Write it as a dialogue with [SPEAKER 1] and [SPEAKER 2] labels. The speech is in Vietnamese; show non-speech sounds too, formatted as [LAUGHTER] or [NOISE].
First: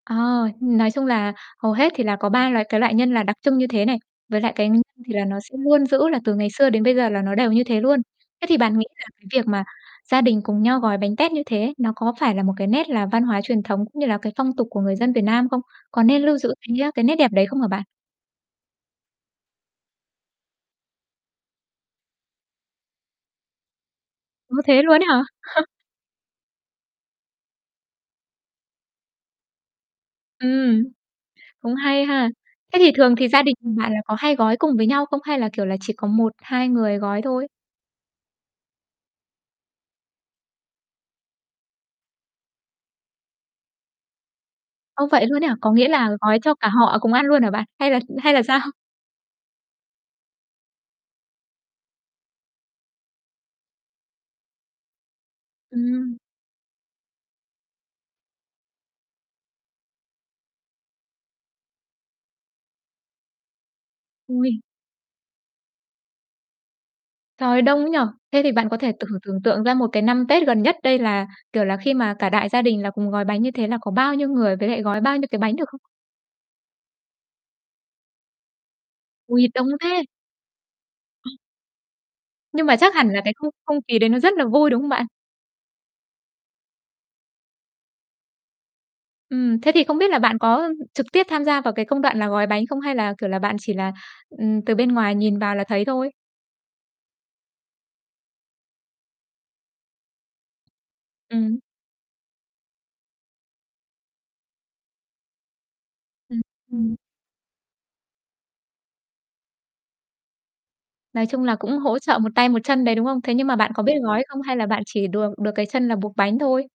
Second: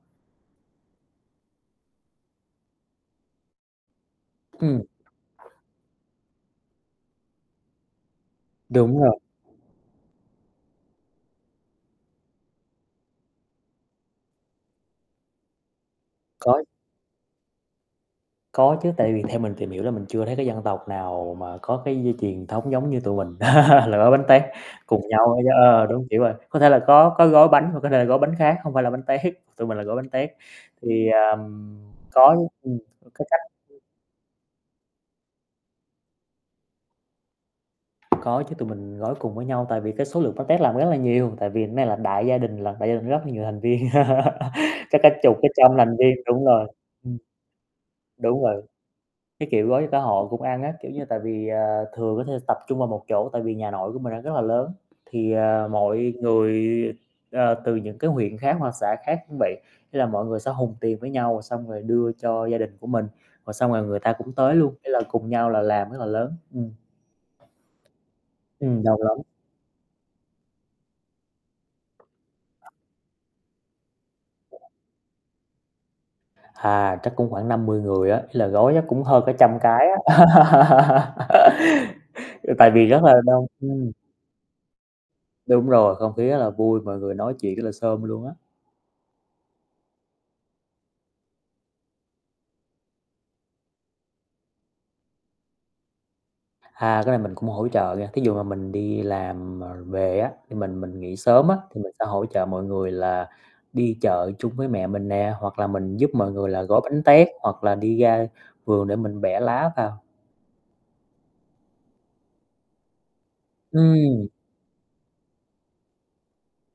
[SPEAKER 1] Ờ, nói chung là hầu hết thì là có 3 loại cái loại nhân là đặc trưng như thế này, với lại cái
[SPEAKER 2] Ừm.
[SPEAKER 1] thì là nó sẽ luôn giữ là từ ngày xưa đến bây giờ là nó đều như thế luôn. Thế thì bạn nghĩ
[SPEAKER 2] Đúng
[SPEAKER 1] là
[SPEAKER 2] rồi.
[SPEAKER 1] cái việc mà gia đình cùng nhau gói bánh tét như thế, nó có phải là một cái nét là văn hóa truyền thống cũng như là cái phong tục của người dân Việt Nam không? Có nên lưu giữ
[SPEAKER 2] Có.
[SPEAKER 1] cái, a, cái nét đẹp đấy không hả bạn?
[SPEAKER 2] Có chứ, tại vì theo mình tìm hiểu là mình chưa thấy cái dân tộc nào mà có cái dây truyền thống giống như tụi mình [LAUGHS] là gói bánh tét
[SPEAKER 1] Ơ, thế luôn
[SPEAKER 2] cùng
[SPEAKER 1] ấy hả?
[SPEAKER 2] nhau á chớ
[SPEAKER 1] [CHUCKLES]
[SPEAKER 2] ờ, đúng kiểu rồi, có thể là có có gói bánh, hoặc có thể là gói bánh khác, hông phải là bánh tét, tụi mình là gói bánh tét.
[SPEAKER 1] Ừm.
[SPEAKER 2] Thì,
[SPEAKER 1] Cũng
[SPEAKER 2] ờm,
[SPEAKER 1] hay ha.
[SPEAKER 2] có chứ ừm,
[SPEAKER 1] Thế thì thường
[SPEAKER 2] có
[SPEAKER 1] thì
[SPEAKER 2] cách,
[SPEAKER 1] gia đình
[SPEAKER 2] ừm.
[SPEAKER 1] bạn là có hay gói cùng với nhau không? Hay là, kiểu là, chỉ có 1-2 người gói thôi?
[SPEAKER 2] Có chứ tụi mình gói cùng với nhau, tại vì cái số lượng bánh tét làm rất là nhiều, tại vì này là đại gia đình lận, đại gia đình rất là nhiều thành viên. [LAUGHS] Chắc
[SPEAKER 1] Ô,
[SPEAKER 2] cả
[SPEAKER 1] vậy
[SPEAKER 2] chục,
[SPEAKER 1] luôn
[SPEAKER 2] cả
[SPEAKER 1] ấy hả? Có
[SPEAKER 2] trăm
[SPEAKER 1] nghĩa
[SPEAKER 2] lành
[SPEAKER 1] là
[SPEAKER 2] viên
[SPEAKER 1] gói
[SPEAKER 2] đúng
[SPEAKER 1] cho
[SPEAKER 2] rồi.
[SPEAKER 1] cả họ cùng
[SPEAKER 2] Ừm.
[SPEAKER 1] ăn luôn hả bạn? Hay là hay là
[SPEAKER 2] Đúng
[SPEAKER 1] sao?
[SPEAKER 2] rồi. Cái kiểu gói cho cả họ cũng ăn á, kiểu như, tại vì, ờ, thường có thể tập trung vào một chỗ, tại vì nhà nội của mình á, rất là lớn, thì, ờ, mọi
[SPEAKER 1] Ừm.
[SPEAKER 2] người, ờ, từ những cái huyện khác hoặc xã khác cũng vậy, ý là mọi người sẽ hùn tiền với nhau xong rồi đưa cho gia đình của mình, rồi xong rồi người ta cũng tới
[SPEAKER 1] Ôi!
[SPEAKER 2] luôn, ý là cùng nhau là làm rất là lớn, ừm.
[SPEAKER 1] Trời đông ấy nhỉ. Thế thì bạn có
[SPEAKER 2] Ừm,
[SPEAKER 1] thể t
[SPEAKER 2] đông lắm.
[SPEAKER 1] thử tưởng tượng ra một cái năm Tết gần nhất đây là, kiểu là, khi mà cả đại gia đình là cùng gói bánh như thế là có bao nhiêu người, với lại gói bao nhiêu cái bánh được không?
[SPEAKER 2] Thà, chắc cũng khoảng 50 người á, ý là gói chắc cũng hơn cả
[SPEAKER 1] Ui,
[SPEAKER 2] trăm
[SPEAKER 1] đông
[SPEAKER 2] cái
[SPEAKER 1] thế!
[SPEAKER 2] á. [LAUGHS] Ừ,
[SPEAKER 1] Nhưng
[SPEAKER 2] tại
[SPEAKER 1] mà
[SPEAKER 2] vì
[SPEAKER 1] chắc
[SPEAKER 2] rất
[SPEAKER 1] hẳn
[SPEAKER 2] là
[SPEAKER 1] là cái
[SPEAKER 2] đông,
[SPEAKER 1] không không
[SPEAKER 2] ừm.
[SPEAKER 1] khí đấy nó rất là vui, đúng không bạn?
[SPEAKER 2] Đúng rồi. Không khí rất là vui, mọi người nói chuyện rất là xôm luôn á.
[SPEAKER 1] Ừm. Thế thì không biết là bạn có trực tiếp tham gia vào cái công đoạn là gói bánh không? Hay là, kiểu là, bạn chỉ là, ừm, từ bên ngoài nhìn vào là thấy thôi?
[SPEAKER 2] A, cái này mình cũng hỗ trợ nghe, thí dụ mà mình đi làm, ờ, về á, khi mình mình nghỉ sớm á,
[SPEAKER 1] Ừm.
[SPEAKER 2] thì mình sẽ hỗ trợ mọi người là đi chợ chung với mẹ mình nè, hoặc là mình giúp mọi
[SPEAKER 1] Ừm,
[SPEAKER 2] người là gói
[SPEAKER 1] ừm.
[SPEAKER 2] bánh tét, hoặc là đi ra vườn để mình bẻ lá vào.
[SPEAKER 1] Nói chung là cũng hỗ trợ một tay một chân đấy, đúng không? Thế nhưng mà bạn có biết gói
[SPEAKER 2] Ừm.
[SPEAKER 1] không? Hay là bạn chỉ được được cái chân là buộc bánh thôi?